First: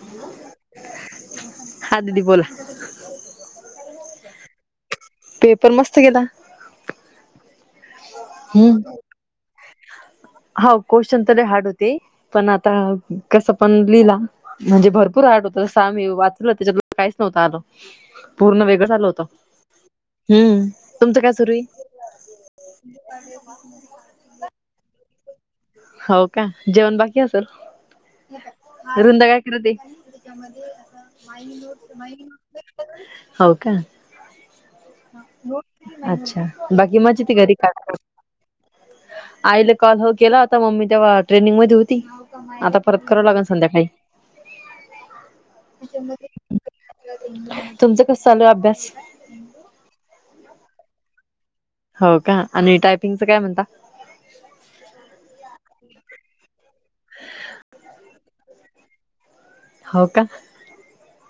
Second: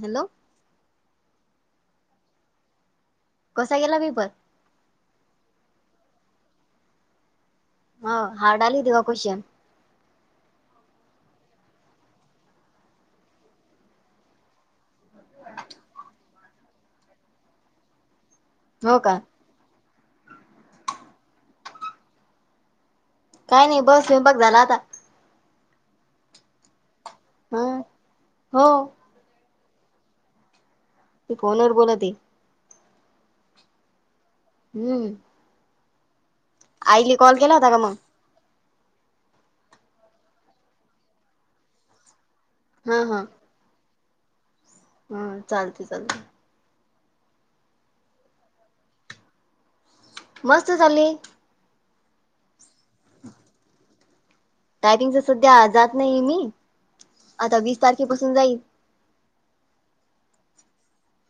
Hello हा दिदी बोला कसा गेला पेपर पेपर मस्त केेला हो हाड आली ते का कोशन होा क्वेशचन तरी हार्ड होते पण आता कसं पण लिहिला म्हणजे भरपूर आट होत साम वाचलं त्याच्या काहीच नव्हतं आ पूर्ण वेगळंच हो आल का होत हम्म तुमचं काय सुरू काही नाही बस वििणपक झाला आता हो का जेवण बाकी असेल ह हो रुंदकाय ती फोनवर बोलत आहे. [unintelligible] हव का. हम्म अच्छा बाकी आईली मजेत कॉल घरी केला का. होता मग आईला कॉल हो केला होता मम्मी तेव्हा ट्रेनिंग मध्ये होती आता हा परत हा कराव लागल संध्याकाळी ह चालते चालते तुमचं कस चालू आहे अभ्यास मस्त झाली. हो का आणि टायपिंगचं काय म्हणता. टायपिंगच सध्या जात नाही मी आता वीस तारखेपासून जाईल. हो का.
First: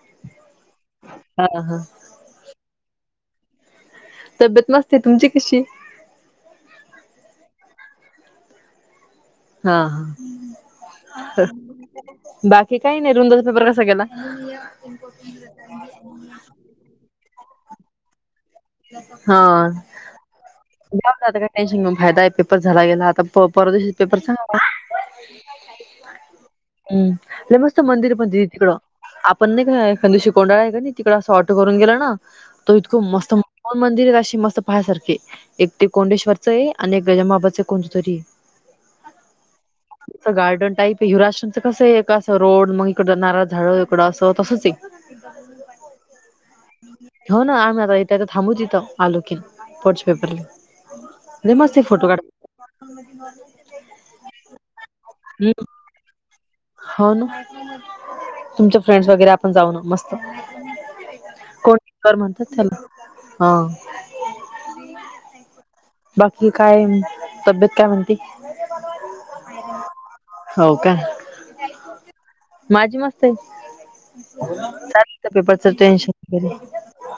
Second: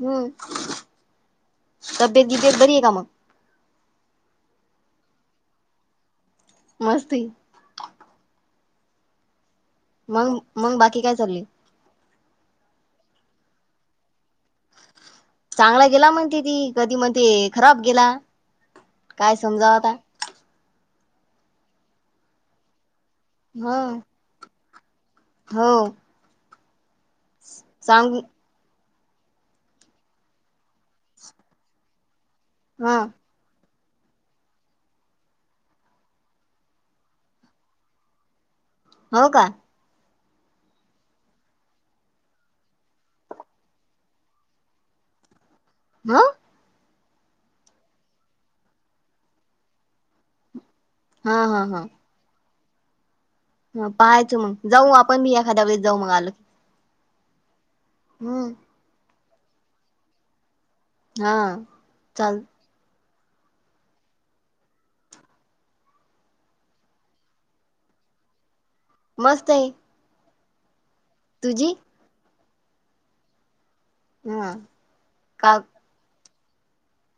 हम्म. हा हा. तब्येत बिब्येत बरी आहे का मग. तब्येत मस्त आहे तुमची कशी? मस्ती. हा मग मग बाकी काय चालले हा बाकी काही नाही रुंदाचा पेपर कसा केला. चांगला गेला म्हणते ती कधी म्हणते खराब गेला. काय हा समजाव आता जाऊ ना आता काय टेन्शन फायदा आहे पेपर झाला गेला आता ह [unintelligible] पेपरचा हो. हम् मस्त मंदिर सांगू पण तिथ तिकड आपण नाही का शिकोंडा तिकड असं ऑटो करून गेलं ना तो इतक हा मस्तन मंदिर आहे अशी मस्त पहासारखी. एक ते कोंडेश्वरचं आहे आणि एक गजमबाबाच कोणत तरी हो का. [unintelligible] गार्डन टाईप आहे हिुराश्रमचं कसं आहे असं रोड मग इकडं नार झाड इकडं असं तसंच ये [unintelligible] ह. हो ना आ्ही आता इता थांबू दितो आलोकर पोच पेपारला. हा लय हा मस्त हा फोटो काढ ह पहायचं मग जाऊ आपण मी एखाद्या वेस जाऊ मग आल होन. हम्म. तुमच्या फ्रेंडस वगैरे आपण जाऊन मस्त हा कोणी कर चाल म्हणतात त्याला हा. बाकी काय तब्येत काय म्हणते. मस्त आहे. हो का. तुझी. माझी मस्त आहे हा चा का पेपरच टेन्शन वगैरे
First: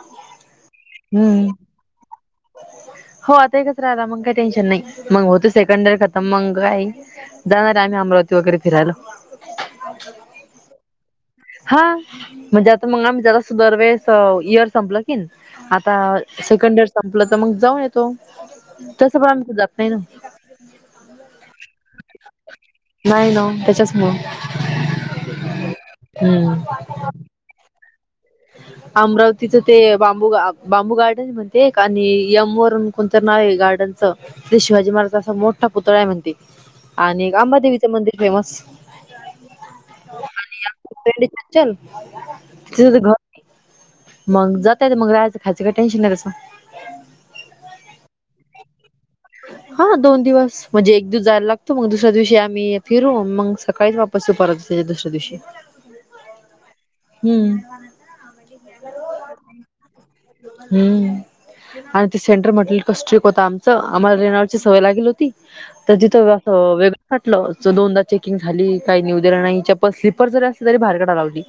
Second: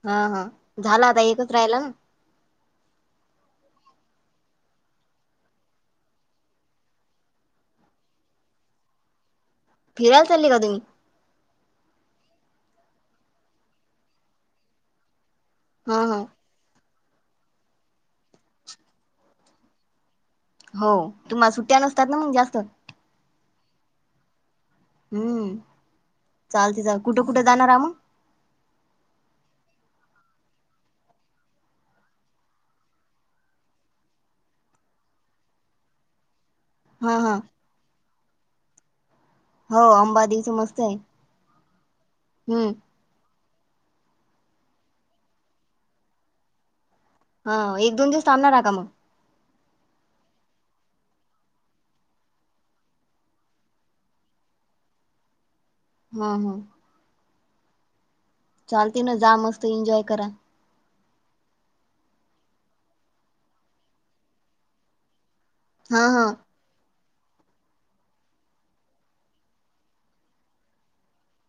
हा हा झाला आता हम्म एकच राहीला ना. हो आता एकच राहला मग काही टेन्शन नाही मग होत सेकंड दर खतम मंग काय जाणार आम्ही अमरावती वगैरे फिरायला. फिरायला चालले का तुम्ही? हा म्हणजे आता मग आम्ही जरा सु दरवेेळेस इयर संपलं की आता हा हा सेकंड इयर संपलं तर मग जाऊन येतो तसं पण आम्ही कुठ जात नाही ना. हो तुम्हाला सुट्ट्या नसतात ना मग जास्त. नाही ना त्याच्याचमुळं हम्म चालते चाल कुठं कुठं जाणार आ म अमरावतीच ते बांबू बांबू गार्डन म्हणते आणि यम वरून कोणतं नाव आहे गार्डनचं ते शिवाजी महाराज असा मोठा पुतळा आहे म्हणते. हा आणि हा अंबादेवीचं मंदिर फेमस हो अंबादेवीच मस्त आहे ल हम्म त घ मग जातय ते मग राहाचं खायचं काय टेन्शन आहे तसं. हा एक दोन दिस थांबणार का मग. [unintelligible] हा दोन दिवस म्हणजे एक दिवस जायला लागतो मग दुसऱ्या दिवशी आम्ही फिरू मग सकाळी वाप बसु परततील दुसऱ्या दिवशी. हा हा. हम्म. चालते ना जा मस्त एन्जॉय करा. हम्म आणि ते सेंटर म्हटल का स्ट्रीक होत आमचं आम्हाला रेनोलची सवय लागेल होती. तर हा हा तिथं. हो वेगळं काटलं च दोनदा चेकिंग झाली काही निऊ दिलं नाही चप्पल स्लीपर जरी असल तरी बाहेर काढाया लावली.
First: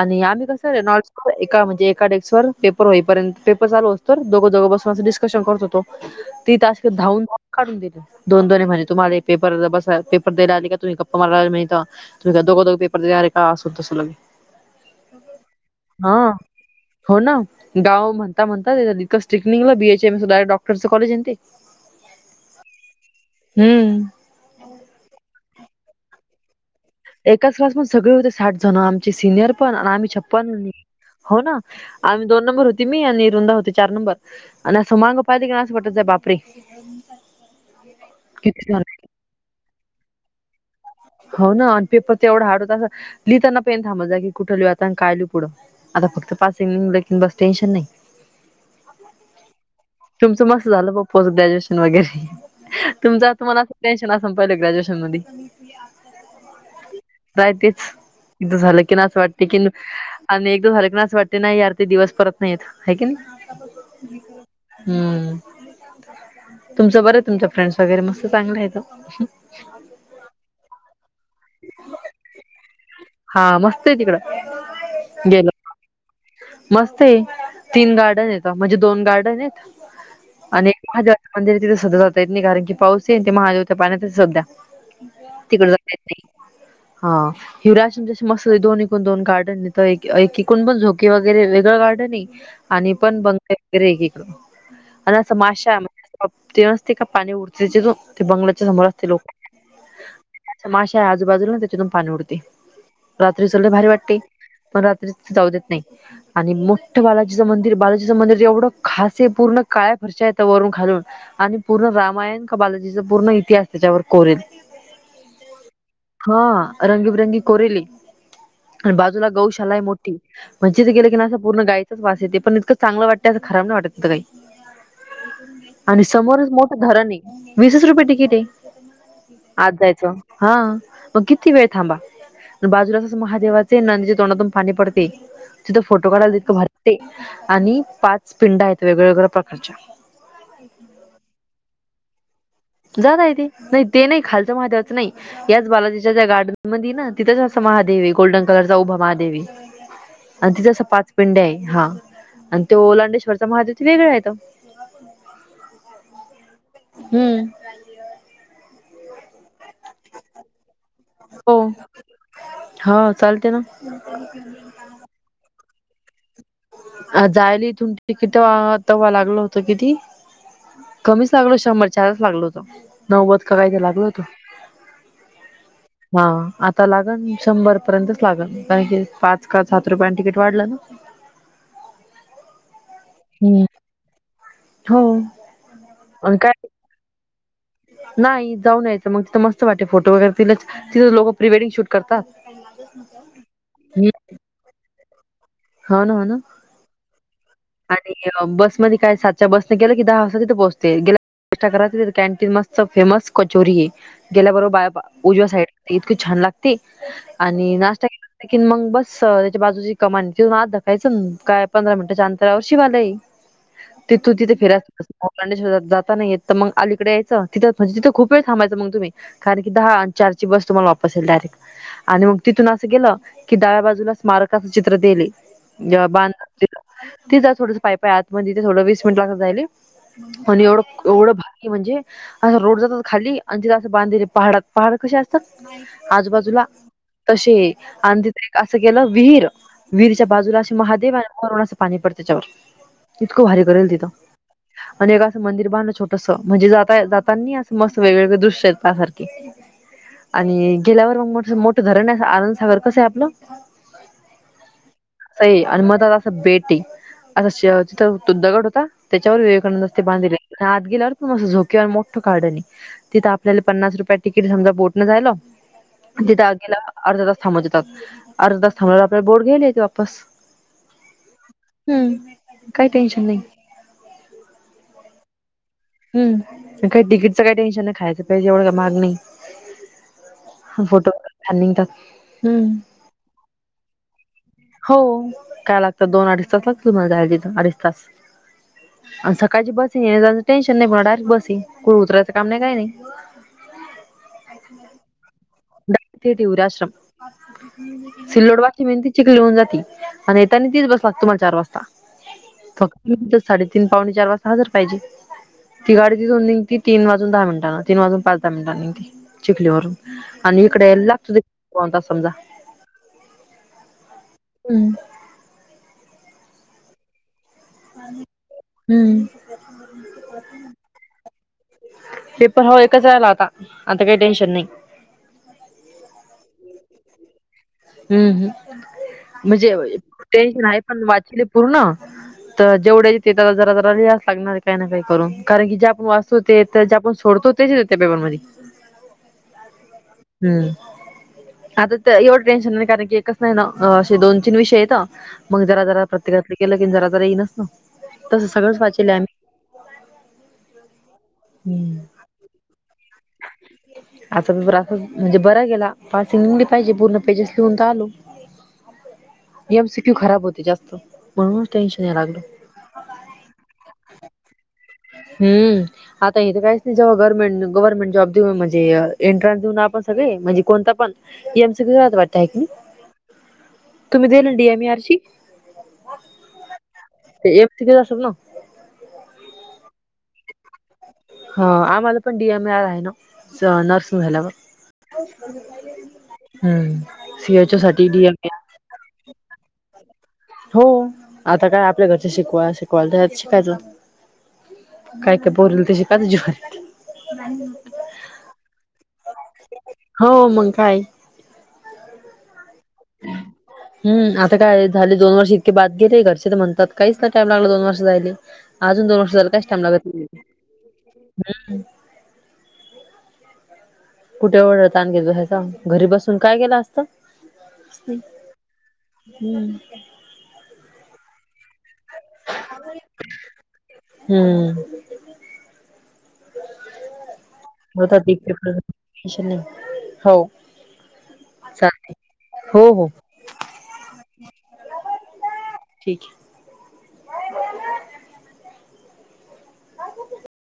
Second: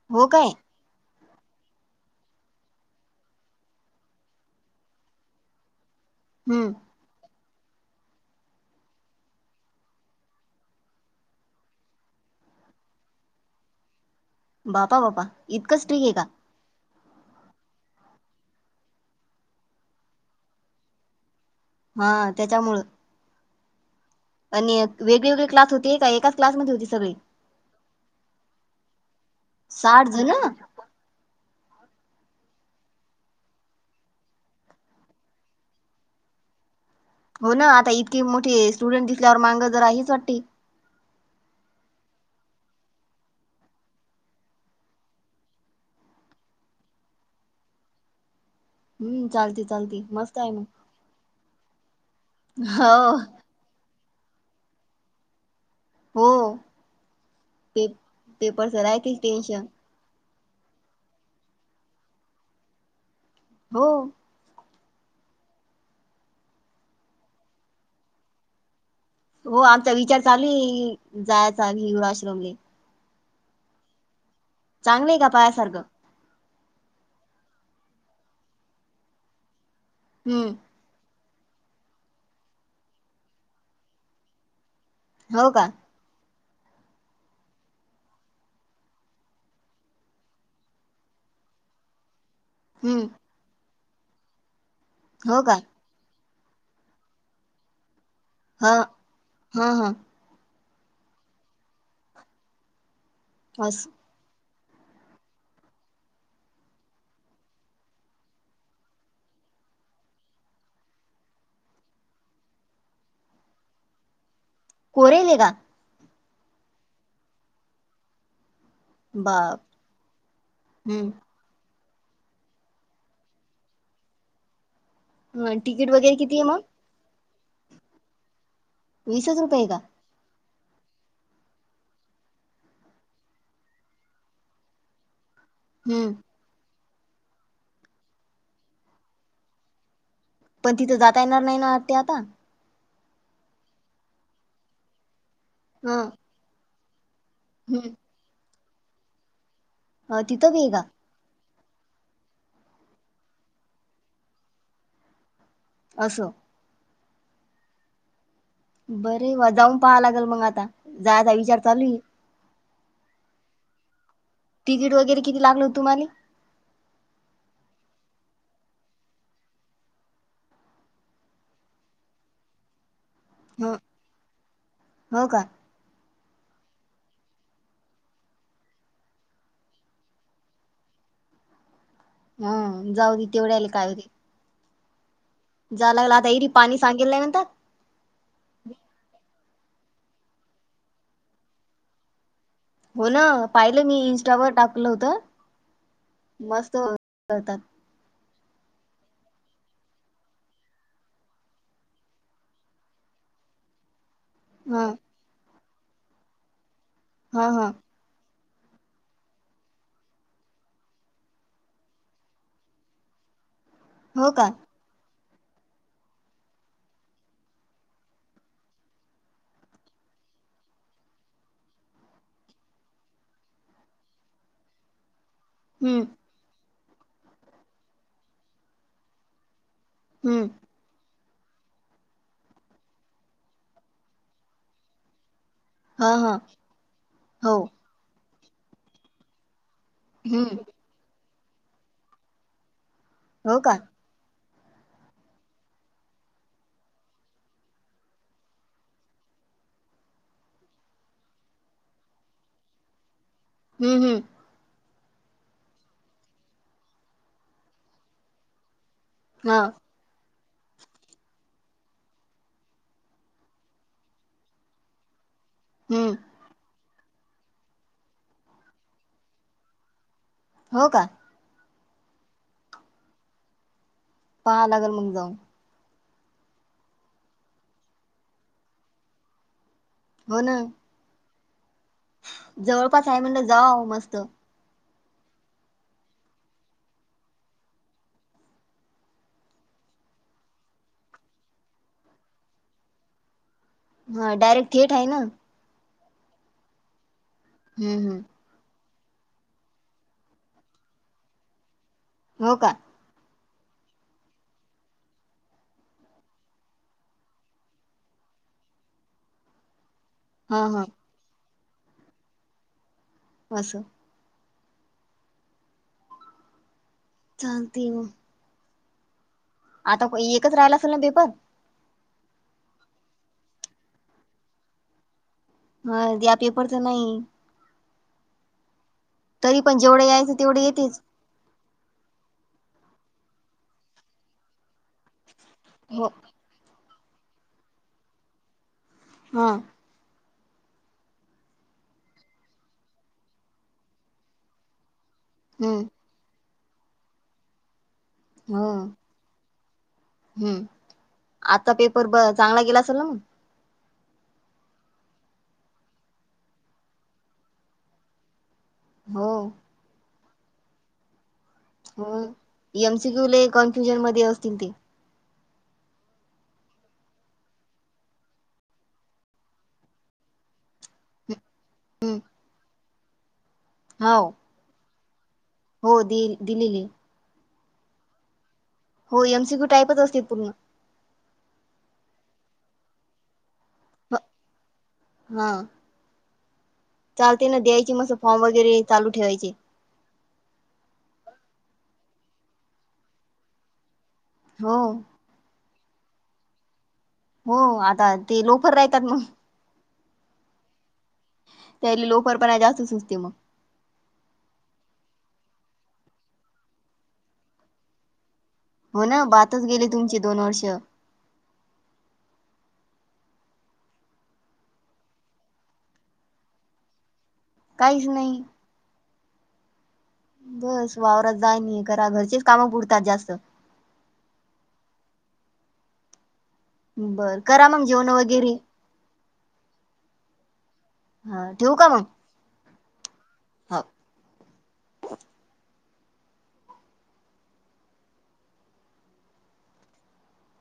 आणि हो आम्ही काय कस? रेनोल्ड ए एका म्हणजे एका डेस्क व पेपर होईर्यंत पेपर चालू असतोर दोघं दोघ बसून डिस्कशन करत होतो. ती हम्म तासक धावून काढून दिले दोन दोन म्हणे तुम्हाला पेपर बसाय पेपर द्याला आले का तुम्ही गप्पा माराला आले इथं. तुझ दोघ दोघ पेपर देणार का अस तसं. बापा बपा. हा होना. गाव म्हणता म्हणता तिथं डिकस स्टिकनिंगला बीएचएमस डायरेक्ट डॉटरच कॉलेज ना ते हा त्याच्यामुळं. हम्म. आणि एक वेगळवेगळे क्लास होते का एकाच क्लासमध्ये होती सगळी एकाच क्लास मदे सगळे होते साठ जण आमचे सिनियर पण आणि साठ आम्ही जण छप्पन हो ना आमी दोन नंबर होती मी आणि रुंदा होती चार नंबर आणि सुमांग उपादे त क ना असं पटत बापरी हो ना आता इतकी मोठीे स्टुडंट दिसल्यावर मांग जरा हीच वाटती. हो ना आणि पेपर तेवढा हाड होता असं लिहिताना पेन थांबत जागी कुठं लिव्हायचा आता आणि काय लिऊ पुढं. आता फक्त पासिंग निलं की बस टेन्शन नाही. हम् चालते. चालते तुमचं आहे मग मस्त झालं बो पोस्ट ग्रॅज्युएशन वगैरे हो तुमचंता तुमाला असं. टेन्शन असून पहिले ग्रॅज्युएशन मधी नाहीय हो तेच पे इथं पेपरच झालं की नाही राहतेच असं वाटत की टेन्शन आणि एक दो हलकण्यास वाटते नाही यार ते दिवस परत नाही येत हाय की ना हो. हम्म तुमचं बरं तुमच्या फ्रेंड्स वगैरे मस्त चांगलं येत ओ. हो आमचा विचार चालू जायचा हिर आश्रमने. हा मस्त आहे चांगलं आहे का तिकडं गेल. पायासारखं मस्त तीन गार्डन येत म्हणजे दोन गार्डन आहेत हम्म आणि महादेवच्या मंदिर आहे तथं सध्या जात येत नाही कारण क पाऊस आहे ते महादेवच्या पाण्यातच सध्या हो का तिकड नाही हा. हिवराश ज मस्त दोन एकूण दोन गार्डन आहे तर एक एकूण पण झोके वगैरे वेगळं गार्डन आहे. आणि हम्म पण बंगा वगैरे एकीकड आणि अस हो का माशा ते न असते का पाणी उरते ते बंगलाच्या हा समोर असते लोक. हा हा माशा आजूबाजूला त्याच्यातून पाणी उडते रात्रीच लय भारी अस वाटते पण रात्री जाऊ देत नाही. आणि मोठं बालाजीचं मंदिर बालाजीचं मंदिर एवढं खास पूर्ण काळ्या फरच्या येतं वरून खालून आणि पूर्ण रामायण का बालाजीच पूर्ण इतिहास त्याच्यावर कोरेलय कोरेलय का? हा रंगीबिरंगी कोरेलय आणि बाजूला बाप गौशालाय मोठी पण तिथं गेल हम्म की नाही असं. पूर्ण गायचच वास येते पण इतंक चांगलं वाटते असं खराब नाही वाटत काई. ह तिकीट आणि वगैरे किती आहे समोरच मग मोठा धरण आहे वीसच रुपये तिकीट आहे वीसच रुपये आज का जायचं. हा मग किती वेळ थांबा. बाजूला असच महादेवाचे नांदच्या तोंडातून पाणी पडते तिथ फोटो हम्म काढयला ततकं भारी ते आणि पाच पिंड आहेत वेगळ्या वगळ्या प्रकारच्या पण तिथं जाता येणार नाही ना आत्या आता जाता येतय ते नाही ते नाही खालचं महादेवाचं नाही याच ह भागाच्या त्या गार्डन मधी ना? तिथंच असं हम् महादेव गोल्डन कलर चा उभा महादेवय आणि बी आहे तिथं का असं पाच पिंड आहे हा आणि तो लांडेश्वरचा महादेव त वेगळाय तो असं हम्म बरे वा जाऊन पहाला लागेल मग आता जायचा हो विचार चालू आहे हा चालते ना तिकीट वगैरे किती लागलं हो तुम्हाले? अ जायला इथून तिकिट तेव्हा लागलं होतं किती? कमीच लागलं शंभर आतच लागलो होत नव्वद का काय ह तरी लागल होतं हो का? हा आता लागण शंभर पर्यंतच लागन कारण कि पाच का सात रुपया तिकीट वाढलं ना? हम जाऊ दे हम्म तेवढ्याल काय ते हो जावं लागलं आणि आता काय पाणी सांगेलंय न नाही जाऊ यायचं मग तिथं मस्त वाटे फोटो वगैरे ति तिथं लोकं प्री वेडिंग शूट करतात. हो ना पाहिलं मी इंस्टावर टाकलं होत हो ना हो ना मस्त होत ते आणि बस मध्ये काय सातच्या बसने गेलं की दहा वाजता तिथे पोहोचते गेलं कि नाष्टा करा तिथं कॅन्टीन मस्त फेमस कचोरीय ह गेल्याबरोबर बा उजव्या साईड इतकी छान लागते हा हा आणि नाश्ता किन मग बस त्याच्या बाजूची कमानी तिथून आत धाकायचं काय पंधरा मिनिटच्या अंतरा रावर शिवालय हो तू का तिथे फिरायला मलांडेश्वराता जाता नाय येत तर मग अलीकडे याचं तिथं मग खूप वेळ थांबायचं मग तुम्ही कारण की दहा चारची बस तुम्हाला वापस येईल डायरेक्ट आणि मग तिथून असं गेलं की डाव्या बाजूला स्मारकाच चित्र दियेलय हम्म ज्हा तिच थोडस पायीपायी आत मधी तिेथं थोडं वीस मिनिट लागत जाईल हम्म आणि एवढं एवढं भारी म्हणजे असं रोड जातात खाली आणि तिथं असं बांधले पहाडात पहाड कशी असतात हा हा आजूबाजूला हो तशेय आणि तिथे एक असं गेलं विहीर विहीर च्या हम्म बाजूला असे महादेव वरून असं पाणी पडत त्याच्यावर इतकं हो भारी का करेलय तिथं आणि एक असं मंदिर बांधल छोटसं म्हणजे जात जातानी असं मस्त वेगवेगळे दृश्य आहेत पाहण्या सारखे आणि गेल्यावर मग मोठ मोठं धरण आहे आनंदसागर कसंय आपलं हम्म हम्म असय आणं मधात असं बेटय असं तिथं तो दगड होता त्याच्यावर हा विवेकानंद ते बांधले आत गेल्यावर प मस्ं झोके आणि मोठं गार्डनय तिथं आपल्याला पन्नास रुपयाे तिकीट समजा बोटनं जायला हम्म तिथे अगेला अर्ध त थांबवतेतात अर्धा तास थांबववर आपल्या बोर्ड गेले वापस हो का हम्म काही टेन्शन नाही पहा लागेल मग जाऊन हम काही तिकीटचं काही टेन्शन नाही खायचं पाहिजे एवढं का महाग नाही हो ना फोटो छान ननिघतात जवळपास आहे म्हणलं जावावो मस्त हो काय लागत दोन अडीच तास लागतात तुम्हाला जाय तिथ अडीच तास आणि सकाळची बस येण्याजाण्याचं टेन्शन नाही पण डायरेक्ट बस कुठं उतरायच काम नाही काय नाही. हा डयरेक्ट थेटय ना? द उराश्रम हम्म हम्म सिल्लोडवा मे चिखली होऊन जाते आणितानी ती बस लाला तुम्हाला चार वाजता हो का फक्त साडेतीन पावणे चार वाजता हा जर पाहिजे ती गाडी तिथून निघती तीन वाजून दहा मिनिटांना तीन वाजून पाच दहा मिनिटां निघती चिखलीवरून हा आणि हा इकडे लागतु कोणता समजा बसं हम्म चांगते हो हम्म आता एकच राहिला असेल ना पेपर पेपर हो एकच राहिला आता आता काही टेन्शन नाही हा द पेपर तर नाही हम्म हम् तरी म्हणजे पण जेवढे यायचं तेवढे टेन्शन आहे येतेच पण वा पूर्ण तर जेवढ्या ते जरा जरा लिहास लागणार काही ना काही करून कारण की जे आपण हो वाचतो ते तर जे आपण सोडतो तेच त्या पेपर मध्ये हा हम्म आ ते एवढ श कारण क एकच नाहीे दोन तीन विषय येत मग जरा हम्म ज प्रत्येकातलं केलं की जरा ज येई नसत ना तसं हो सगळंच वाचेल आम्ही हम्म आता पेपर बस चांगला गेलासरला मग ह आा पेपर असं म्हणजे बर गेला पासिंग निघली पाहिजे पूर्ण पेजेस लिहूनता आलू हो ए एमसीप्यू खराब होते जास्त म्हणूनच टेन्शन याय हो लागलं. एमसीक्यूले कॉन्फ्युजन मध्ये असतील ते हम् आता हे तर काहीच नाही जव्हा गव्हर्मेंट गव्हर्में जॉब देऊन म्हणजे एंट्रन्स देऊन आपण सगळे म्हणजे कोणता पण एमसी कात वाटत आहे मी हो तुम्ही देल डीएम आर ची [unintelligible] हो दि दिलेली ते एमिके द अस ना [inaudible] हो एमसी कू टाईपच असतील पूर्ण ह आम्हाला पण डीएम ए आर आहे ना नर्सिंग झाल्यावर हा हम्म चालते सी ना एच ओ द्यायची साठी मस D M form A R वगैरे चालू ठेवायचे हो आता काय आपल्या घरचे शिकवा शिकवायला तरत शिकायचं हो काय काय बोलल त्याची का झर [unintelligible] हो आता ते लवकर राहतात मग हो मग काय त्या लोकरर पण आहे जास्तच नसते मग [unintelligible] हम् आता काय झाले दोन वर्ष इतके बाद गेले घरचे तर म्हणतात काहीच ना टाइम लागला दोन वर्ष झायले हो अजून दोन ना वर्ष झालं काय बातच टाम गेले लागत तुमचे दोन वर्ष हम कुठे एढ त आण घेत बसायचा घरी बसून काय गेलं असत काहीच नाही हम्म बस वावरात जाय नाही करा घरचीच कामं पुडतात जास्त हम्म बरं करा मग जेवण वगैरे अश नाही हो [inaudible] हा ठेवऊ का मग चालेल हो हो हा ठीक आहे का [unintelligible]